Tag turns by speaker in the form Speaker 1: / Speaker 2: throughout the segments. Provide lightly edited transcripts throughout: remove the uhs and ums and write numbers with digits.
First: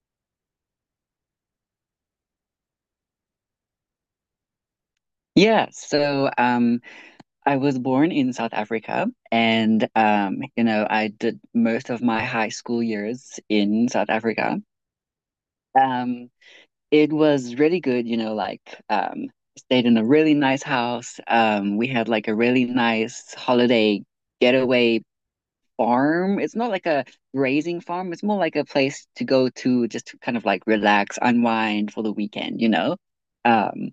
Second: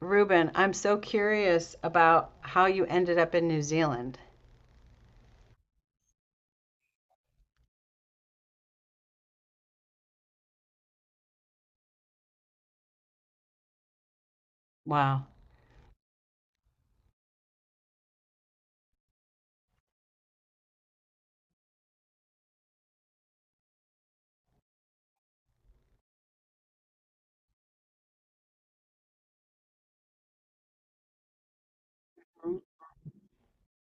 Speaker 1: Ruben, I'm so curious about how you ended up in New Zealand.
Speaker 2: Yeah, so um, I was born in South Africa, and I did most of my high school years in South Africa.
Speaker 1: Wow.
Speaker 2: Um, it was really good, um, stayed in a really nice house. We had like a really nice holiday getaway farm. It's not like a grazing farm, it's more like a place to go to just to kind of like relax, unwind for the weekend. Um,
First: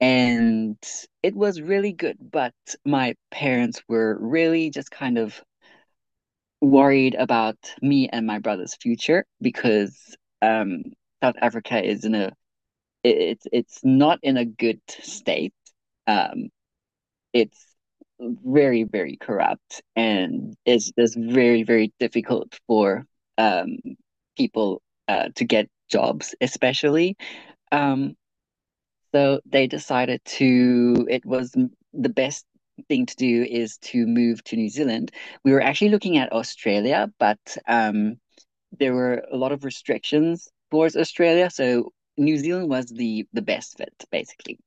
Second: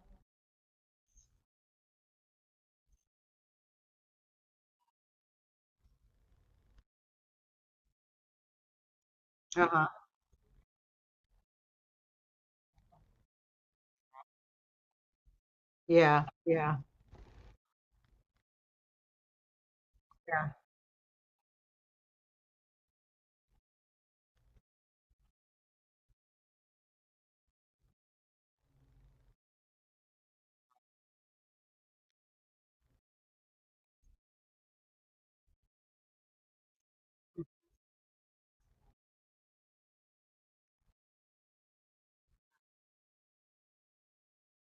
Speaker 2: and it was really good, but my parents were really just kind of worried about me and my brother's future
Speaker 1: Uh-huh.
Speaker 2: because South Africa is in a it's not in a good state.
Speaker 1: Yeah,
Speaker 2: Um,
Speaker 1: yeah,
Speaker 2: it's very, very corrupt
Speaker 1: yeah.
Speaker 2: and it's just very, very difficult for um, people to get jobs, especially. Um, So they decided to, it was the best thing to do is to move to New Zealand. We were actually looking at Australia, but um, there were a lot of restrictions towards Australia. So New Zealand was the best fit, basically.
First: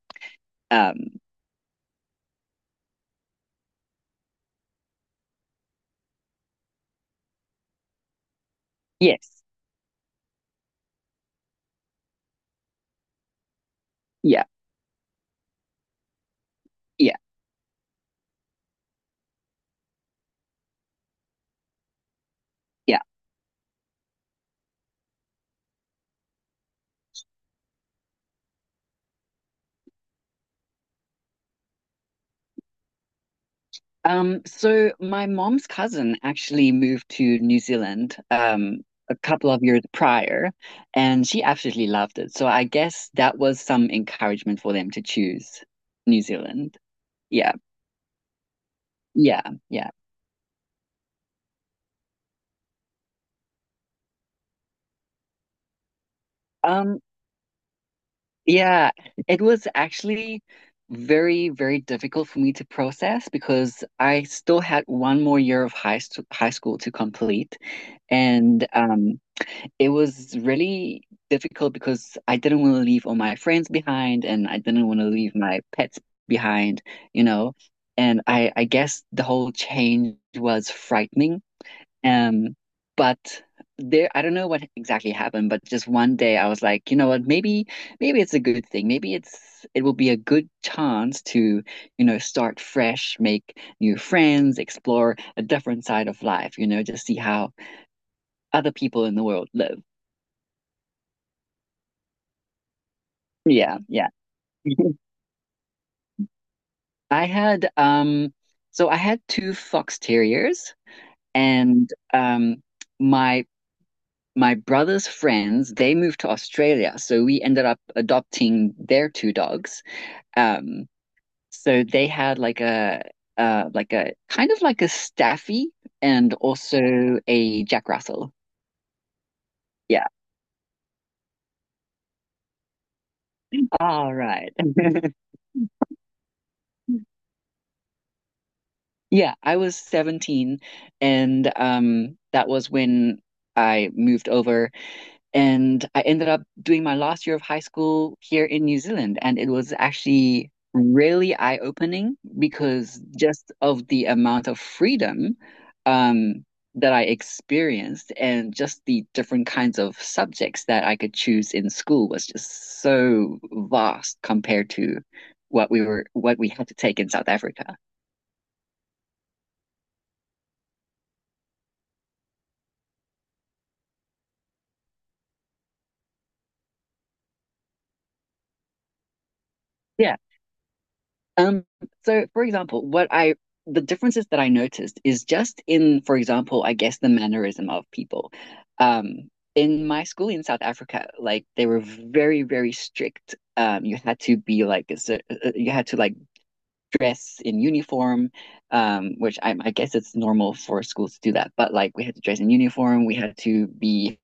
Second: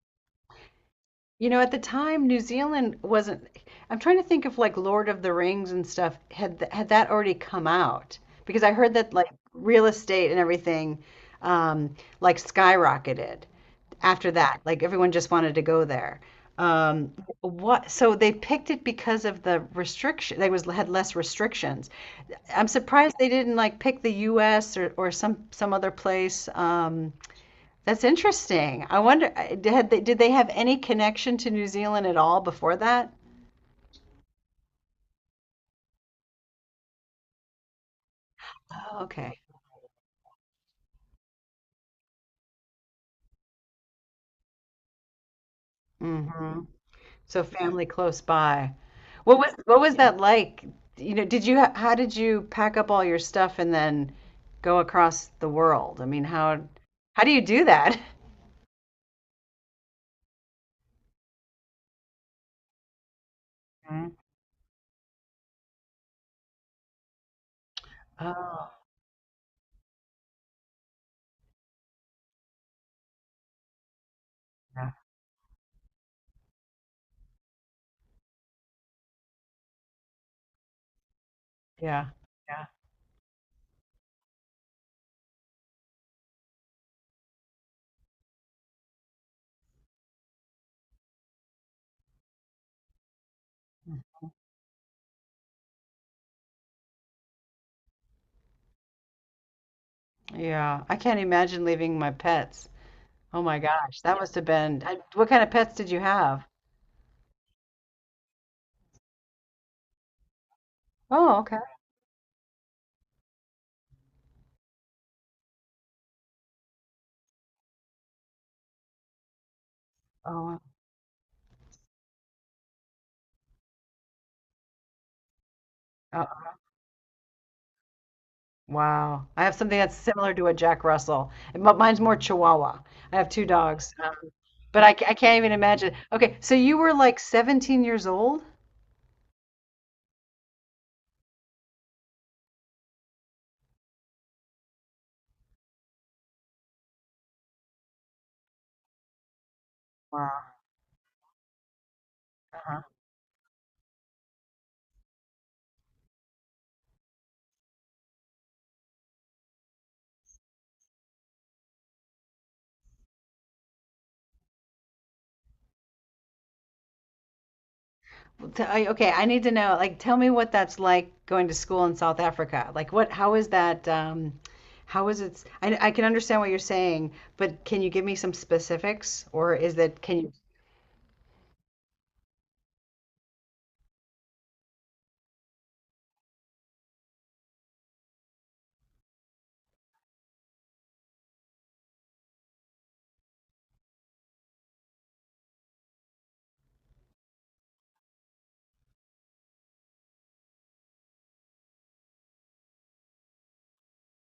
Speaker 2: Um,
Speaker 1: You know, at the time, New Zealand wasn't— I'm trying to think if like Lord of the Rings and stuff had th had that already come out, because I heard that like
Speaker 2: yes.
Speaker 1: real estate and everything, um like skyrocketed after
Speaker 2: Yeah.
Speaker 1: that. Like everyone just wanted to go there. Um
Speaker 2: Yeah.
Speaker 1: what, so they picked it because of the restriction, they was— had less restrictions. I'm
Speaker 2: Yeah.
Speaker 1: surprised they didn't like pick the US or some other place. That's interesting. I wonder, did they have any connection to New Zealand at all before that?
Speaker 2: So my mom's cousin actually moved to New Zealand
Speaker 1: Oh,
Speaker 2: a
Speaker 1: okay.
Speaker 2: couple of years prior, and she absolutely loved it. So I guess that was some encouragement for them to choose New
Speaker 1: Hmm.
Speaker 2: Zealand.
Speaker 1: So
Speaker 2: Yeah,
Speaker 1: family close by. What
Speaker 2: yeah,
Speaker 1: was what
Speaker 2: yeah.
Speaker 1: was that like? You know, did you ha- how did you pack up all your stuff and then go across the world? I mean,
Speaker 2: Um,
Speaker 1: how do you do that?
Speaker 2: yeah, it was actually very, very difficult for me to process because
Speaker 1: Mhm.
Speaker 2: I still had one more year of high school to complete, and
Speaker 1: Oh,
Speaker 2: it was really difficult because I didn't want to leave all my friends behind and I didn't
Speaker 1: yeah,
Speaker 2: want to leave my pets behind, you know. And I guess the whole change was frightening.
Speaker 1: yeah,
Speaker 2: Um,
Speaker 1: yeah.
Speaker 2: but there, I don't know what exactly happened, but just one day I was like, maybe, maybe it's a good thing. Maybe it's, it will be a good chance to, start fresh, make new friends, explore a different side of life, just see how other people in the world live.
Speaker 1: Yeah, I can't imagine leaving my pets. Oh my
Speaker 2: Yeah,
Speaker 1: gosh,
Speaker 2: yeah.
Speaker 1: that must have been.
Speaker 2: Mhm.
Speaker 1: I, what kind of pets did you have?
Speaker 2: I had so I had two fox terriers
Speaker 1: Oh, okay.
Speaker 2: and my my brother's friends, they moved to Australia, so we ended up adopting their two dogs,
Speaker 1: Oh,
Speaker 2: um so they had like a kind of like a Staffy
Speaker 1: wow.
Speaker 2: and also a Jack Russell.
Speaker 1: Wow. I have something that's
Speaker 2: Yeah,
Speaker 1: similar to a Jack Russell, and but mine's more Chihuahua. I have two dogs,
Speaker 2: all right.
Speaker 1: but I, ca- I can't even imagine. Okay, so you were like 17 years old?
Speaker 2: Yeah, I was 17, and that was when I moved over. And I ended up doing my last year of high school here in New Zealand. And it was actually
Speaker 1: Wow.
Speaker 2: really eye-opening
Speaker 1: Uh-huh.
Speaker 2: because just of the amount of freedom um, that I experienced and just the different kinds of subjects that I could choose in school was just so vast compared to what we had to take in South Africa.
Speaker 1: Well, t- I- Okay, I need to know. Like, tell me what that's like going to school in South Africa. Like, what? How is that? How is it? I can understand what you're saying, but can you give me some specifics, or is that—
Speaker 2: Yeah.
Speaker 1: can you?
Speaker 2: Um, so for example, what I the differences that I noticed is just in, for example, I guess the mannerism of people. In my school in South Africa, like they were very, very strict. You had to be like a you had to like dress in uniform, which I guess it's normal for schools to do that. But like we had to dress in uniform, we had to be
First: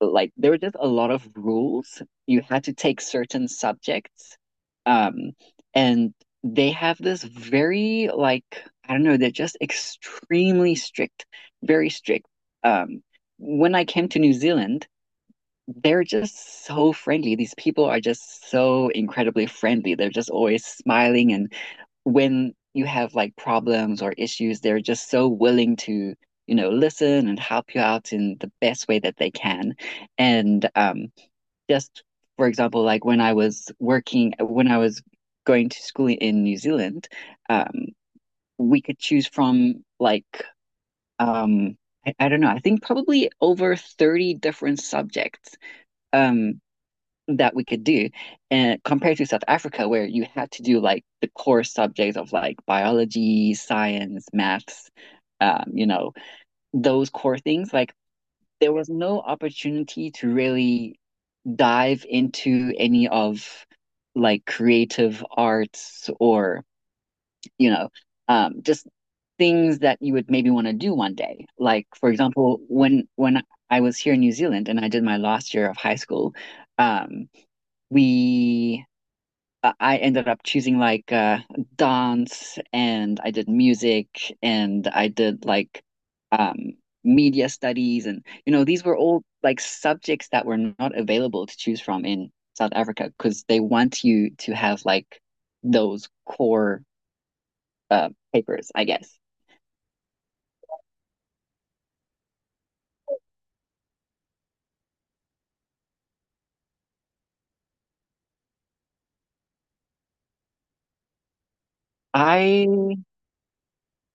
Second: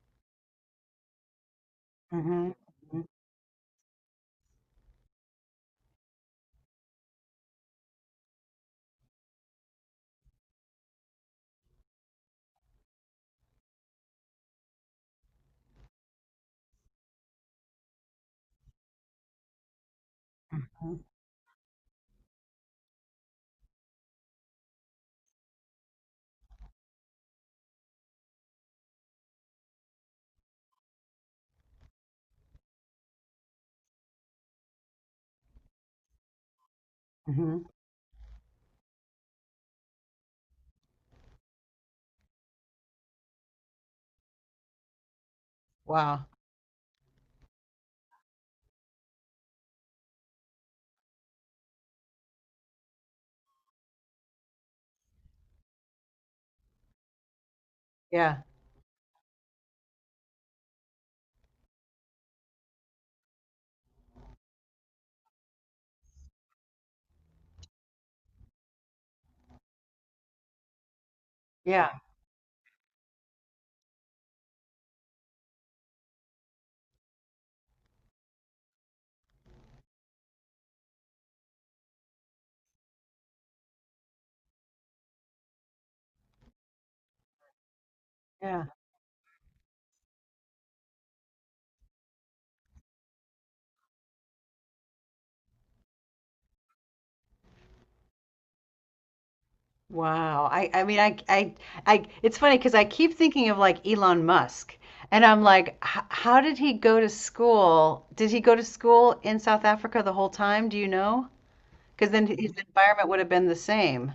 Speaker 2: like there were just a lot of rules. You
Speaker 1: Mm-hmm.
Speaker 2: had to take certain subjects. Um, and they have this very like I don't know, they're just extremely strict, very strict. Um, when I came to New Zealand, they're just so friendly. These people are just so incredibly friendly. They're just always smiling and when you have like problems or issues, they're just so willing to, listen and help you out in the best way that they can. And just for example, when I was going to school in New Zealand,
Speaker 1: Hmm.
Speaker 2: um, we could choose from like um, I don't know, I think probably over 30 different subjects.
Speaker 1: Wow.
Speaker 2: Um, that we could do, and compared to South Africa where you had to do like the core subjects of like biology, science, maths, um, you know, those core things, like
Speaker 1: Yeah.
Speaker 2: there was no opportunity to really dive into any of like creative arts or, you know, just things that you would maybe want to do one day. Like
Speaker 1: Yeah.
Speaker 2: for example, when I was here in New Zealand and I did my last year of high school, um, we I ended up choosing like dance and I did music and I did like um, media studies, and you know
Speaker 1: Yeah.
Speaker 2: these were all like subjects that were not available to choose from in South Africa because they want you to have like those core papers, I guess.
Speaker 1: Wow. I mean I— I it's funny because I keep thinking of like Elon Musk, and I'm like h- how did he go to school? Did he go to school in South Africa the whole time? Do you know? Because then his
Speaker 2: I
Speaker 1: environment would have been the same.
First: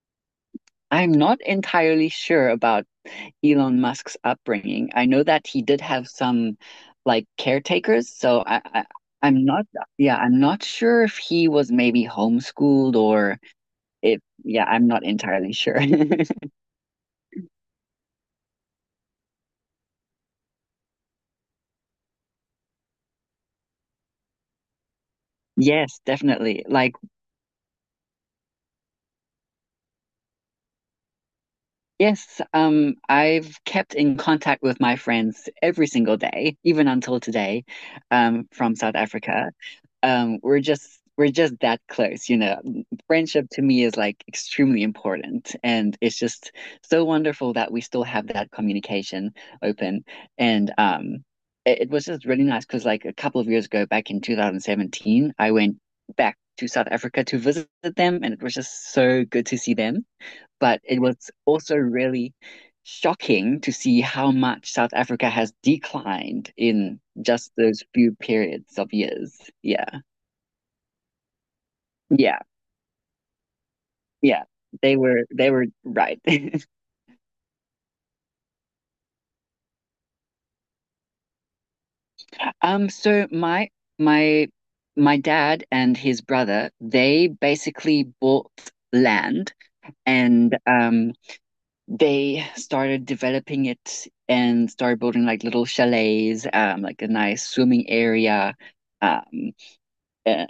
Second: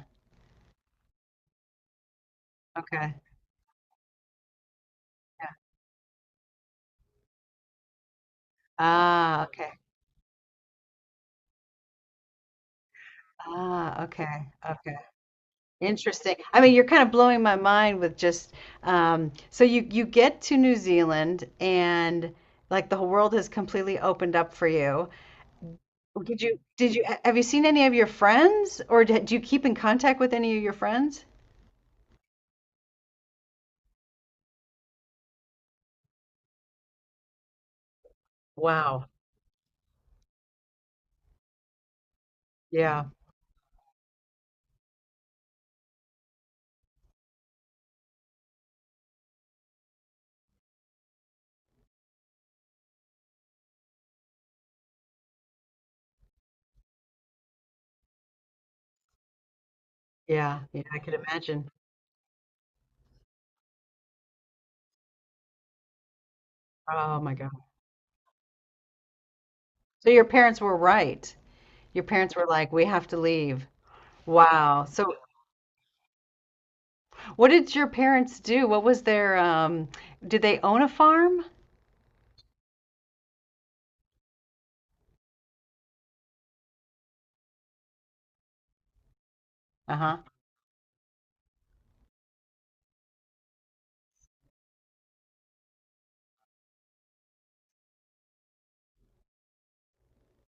Speaker 2: I'm not entirely sure about
Speaker 1: Okay.
Speaker 2: Elon Musk's upbringing. I know that
Speaker 1: Yeah.
Speaker 2: he did have some like caretakers, so
Speaker 1: Ah,
Speaker 2: I'm not,
Speaker 1: okay.
Speaker 2: yeah, I'm not sure if he was maybe homeschooled or
Speaker 1: Ah,
Speaker 2: if,
Speaker 1: okay.
Speaker 2: yeah, I'm
Speaker 1: Okay.
Speaker 2: not entirely sure.
Speaker 1: Interesting. I mean, you're kind of blowing my mind with just so you get to New Zealand and like the whole world has completely opened up for you.
Speaker 2: Yes,
Speaker 1: Did you
Speaker 2: definitely.
Speaker 1: did
Speaker 2: Like
Speaker 1: you— have you seen any of your friends or d- do you keep in contact with any of your friends?
Speaker 2: yes, I've kept in contact with my friends every single day, even until today, from South
Speaker 1: Wow.
Speaker 2: Africa. We're just that close, you know,
Speaker 1: Yeah.
Speaker 2: friendship to me is like extremely important and it's just so wonderful that we still have that communication open. And it, it was just really nice because like a couple of years ago back in 2017 I went back to South Africa to visit them and it was just so good to see them,
Speaker 1: Yeah.
Speaker 2: but
Speaker 1: Yeah, I
Speaker 2: it
Speaker 1: could
Speaker 2: was
Speaker 1: imagine.
Speaker 2: also really shocking to see how much South Africa has declined in
Speaker 1: Oh my God.
Speaker 2: just those few periods of years. Yeah.
Speaker 1: So your parents were right. Your parents
Speaker 2: Yeah,
Speaker 1: were like, "We have to leave."
Speaker 2: yeah.
Speaker 1: Wow.
Speaker 2: They
Speaker 1: So
Speaker 2: were they were right.
Speaker 1: what did your parents do? What was their did they own a farm?
Speaker 2: So my my dad and his brother, they basically bought land,
Speaker 1: Uh-huh.
Speaker 2: and they started developing it and started building like little chalets, like a nice swimming area. Um, uh,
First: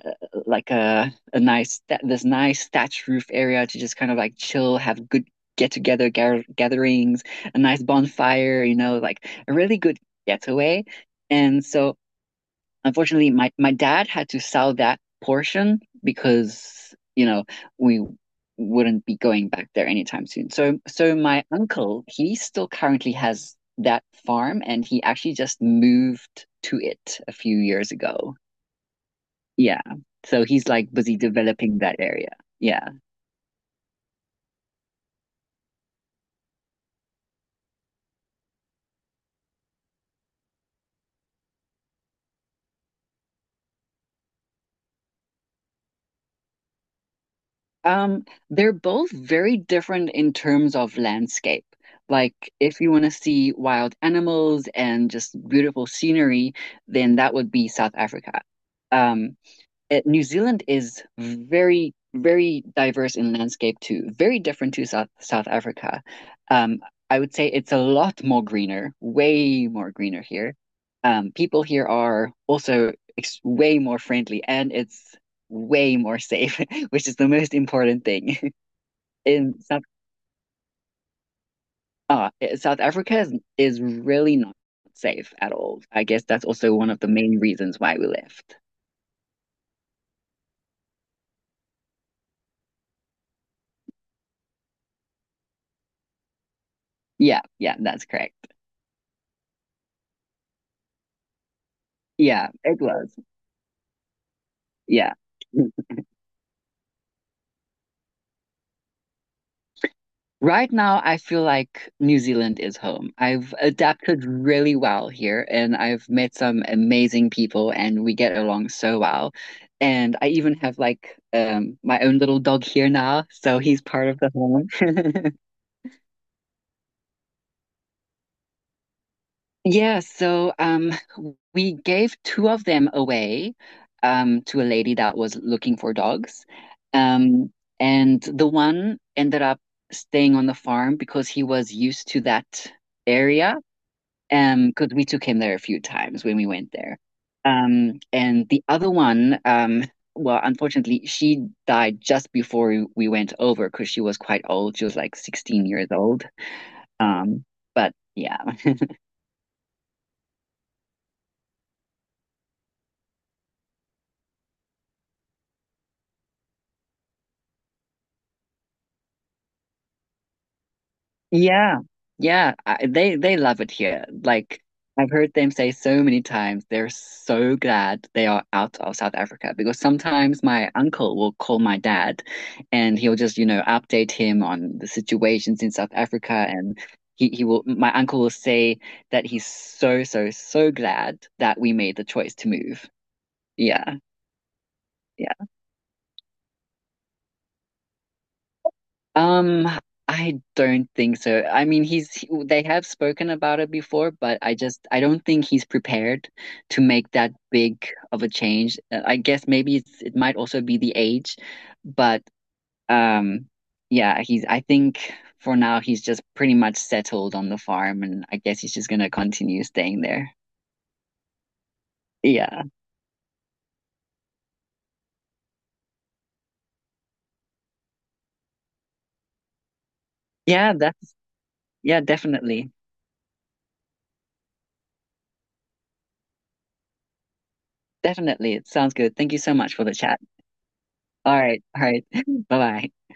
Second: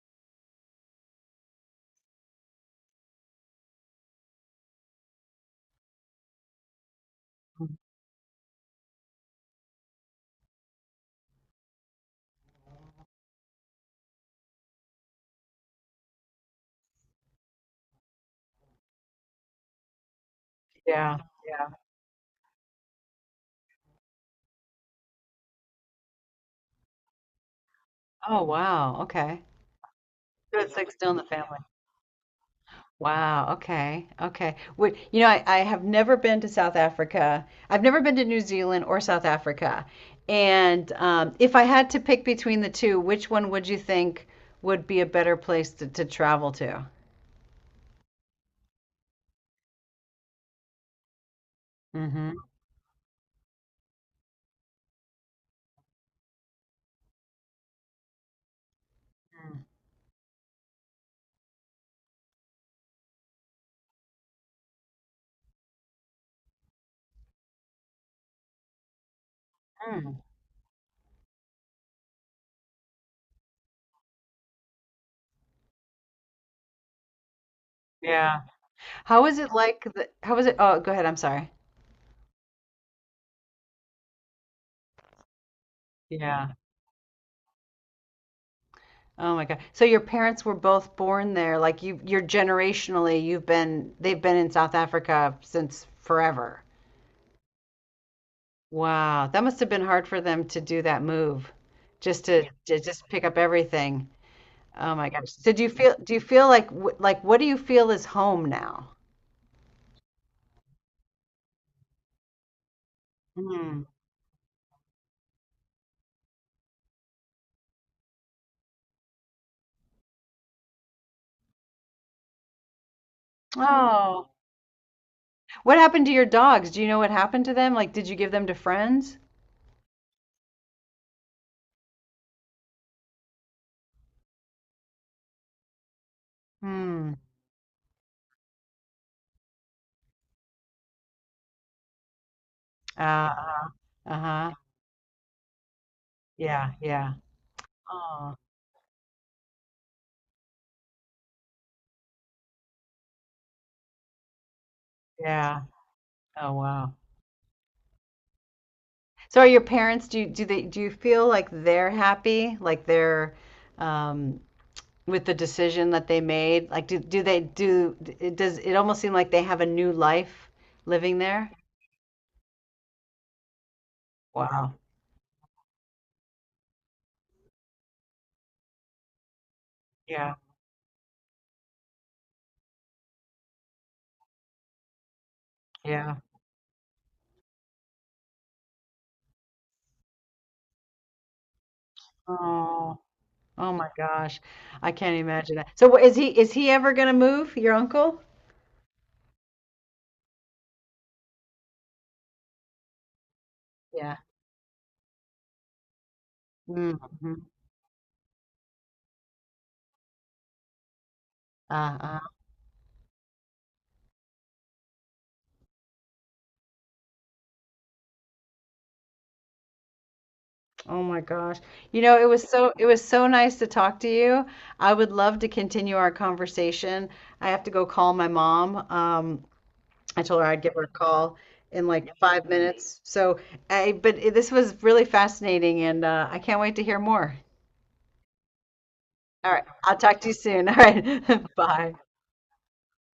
Speaker 2: like a nice, this nice thatched roof area to just kind of like chill, have good gatherings, a nice bonfire, you know, like a really good getaway. And so, unfortunately, my dad had to sell that portion because you know we wouldn't be going back there anytime soon. So
Speaker 1: Yeah.
Speaker 2: my
Speaker 1: Yeah.
Speaker 2: uncle, he still currently has that farm and he actually just moved to it a few years ago.
Speaker 1: Oh wow. Okay.
Speaker 2: Yeah. So
Speaker 1: So
Speaker 2: he's
Speaker 1: it's like
Speaker 2: like
Speaker 1: still in
Speaker 2: busy
Speaker 1: the family.
Speaker 2: developing that area. Yeah.
Speaker 1: Wow, okay, okay. Would you know, I have never been to South Africa. I've never been to New Zealand or South Africa. And if I had to pick between the two, which one would you think would be a better place to travel to?
Speaker 2: Um, they're both very different in terms of landscape. Like
Speaker 1: Mm-hmm.
Speaker 2: if you want to see wild animals and just beautiful scenery, then that would be South Africa. Um, New Zealand is very, very diverse in landscape too, very different to South Africa. Um, I would say it's a lot more greener, way more
Speaker 1: Mm,
Speaker 2: greener here. People here are also ex way more friendly, and it's way more safe, which is the most important thing.
Speaker 1: yeah. How is it
Speaker 2: In South,
Speaker 1: like the, how is it? Oh, go ahead. I'm sorry.
Speaker 2: uh, South Africa is really not safe at all. I guess that's
Speaker 1: Yeah.
Speaker 2: also one of the main reasons why we left.
Speaker 1: Oh my God. So your parents were both born there. Like you, you're generationally, you've been, they've been in South Africa since forever.
Speaker 2: Yeah, yeah, that's correct.
Speaker 1: Wow, that must have been hard for them to do that move, just to— Yeah.
Speaker 2: Yeah,
Speaker 1: to
Speaker 2: it
Speaker 1: just
Speaker 2: was.
Speaker 1: pick up everything. Oh my
Speaker 2: Yeah.
Speaker 1: gosh. Yes. So do you feel like wh- like what do you feel is home now?
Speaker 2: Right now, I feel like New Zealand is home. I've
Speaker 1: Mm.
Speaker 2: adapted really well here and I've met some amazing people and we get along so well. And I even have like my own little dog here now, so he's part of
Speaker 1: Oh,
Speaker 2: the home.
Speaker 1: what happened to your dogs? Do you know what happened to them? Like, did you give them to friends?
Speaker 2: Yeah, so um we gave two of them away to a lady that was looking for dogs.
Speaker 1: Hmm.
Speaker 2: Um and the one ended up staying on the farm because he was used to that area,
Speaker 1: Uh, uh-huh.
Speaker 2: because we took him there a few times when we went
Speaker 1: Yeah,
Speaker 2: there.
Speaker 1: yeah.
Speaker 2: Um,
Speaker 1: Oh,
Speaker 2: and the other one, well, unfortunately, she died just before went over because she was quite old. She was like
Speaker 1: yeah.
Speaker 2: 16 years old.
Speaker 1: Oh, wow.
Speaker 2: Um, but yeah.
Speaker 1: So are your parents, do you, do they, do you feel like they're happy? Like they're, um, with the decision that they made? Like, do, do they do it? Does it almost seem like they have a new life living there?
Speaker 2: Yeah, they love it here. Like
Speaker 1: Wow.
Speaker 2: I've heard them say so many times, they're so glad they are out of South Africa because
Speaker 1: Yeah.
Speaker 2: sometimes my uncle will call my dad, and he'll just you know update him on the situations in South
Speaker 1: Yeah.
Speaker 2: Africa, and he will my uncle will say that he's so so so glad that we made the choice to move.
Speaker 1: Oh. Oh my
Speaker 2: Yeah,
Speaker 1: gosh. I can't
Speaker 2: yeah.
Speaker 1: imagine that. So wh- is he ever gonna move, your uncle?
Speaker 2: Um, I don't think so. I mean, they have spoken about it before,
Speaker 1: Yeah.
Speaker 2: but I don't think he's prepared to make that
Speaker 1: Mm-hmm.
Speaker 2: big of a change. I guess maybe it might also be the age,
Speaker 1: Uh-uh.
Speaker 2: but um, yeah, he's I think for now he's just pretty much settled on the farm, and I guess he's just gonna continue staying there.
Speaker 1: Oh my gosh. You know, it was
Speaker 2: Yeah.
Speaker 1: so— it was so nice to talk to you. I would love to continue our conversation. I have to go call my mom. I told her I'd
Speaker 2: Yeah,
Speaker 1: give her a
Speaker 2: that's
Speaker 1: call in
Speaker 2: yeah,
Speaker 1: like five
Speaker 2: definitely.
Speaker 1: minutes. So, I, but it- this was really fascinating and I can't wait to hear more.
Speaker 2: Definitely. It sounds good. Thank you
Speaker 1: All
Speaker 2: so
Speaker 1: right.
Speaker 2: much for the
Speaker 1: I'll
Speaker 2: chat.
Speaker 1: talk to you soon. All right.
Speaker 2: All right. All
Speaker 1: Bye.
Speaker 2: right. Bye-bye.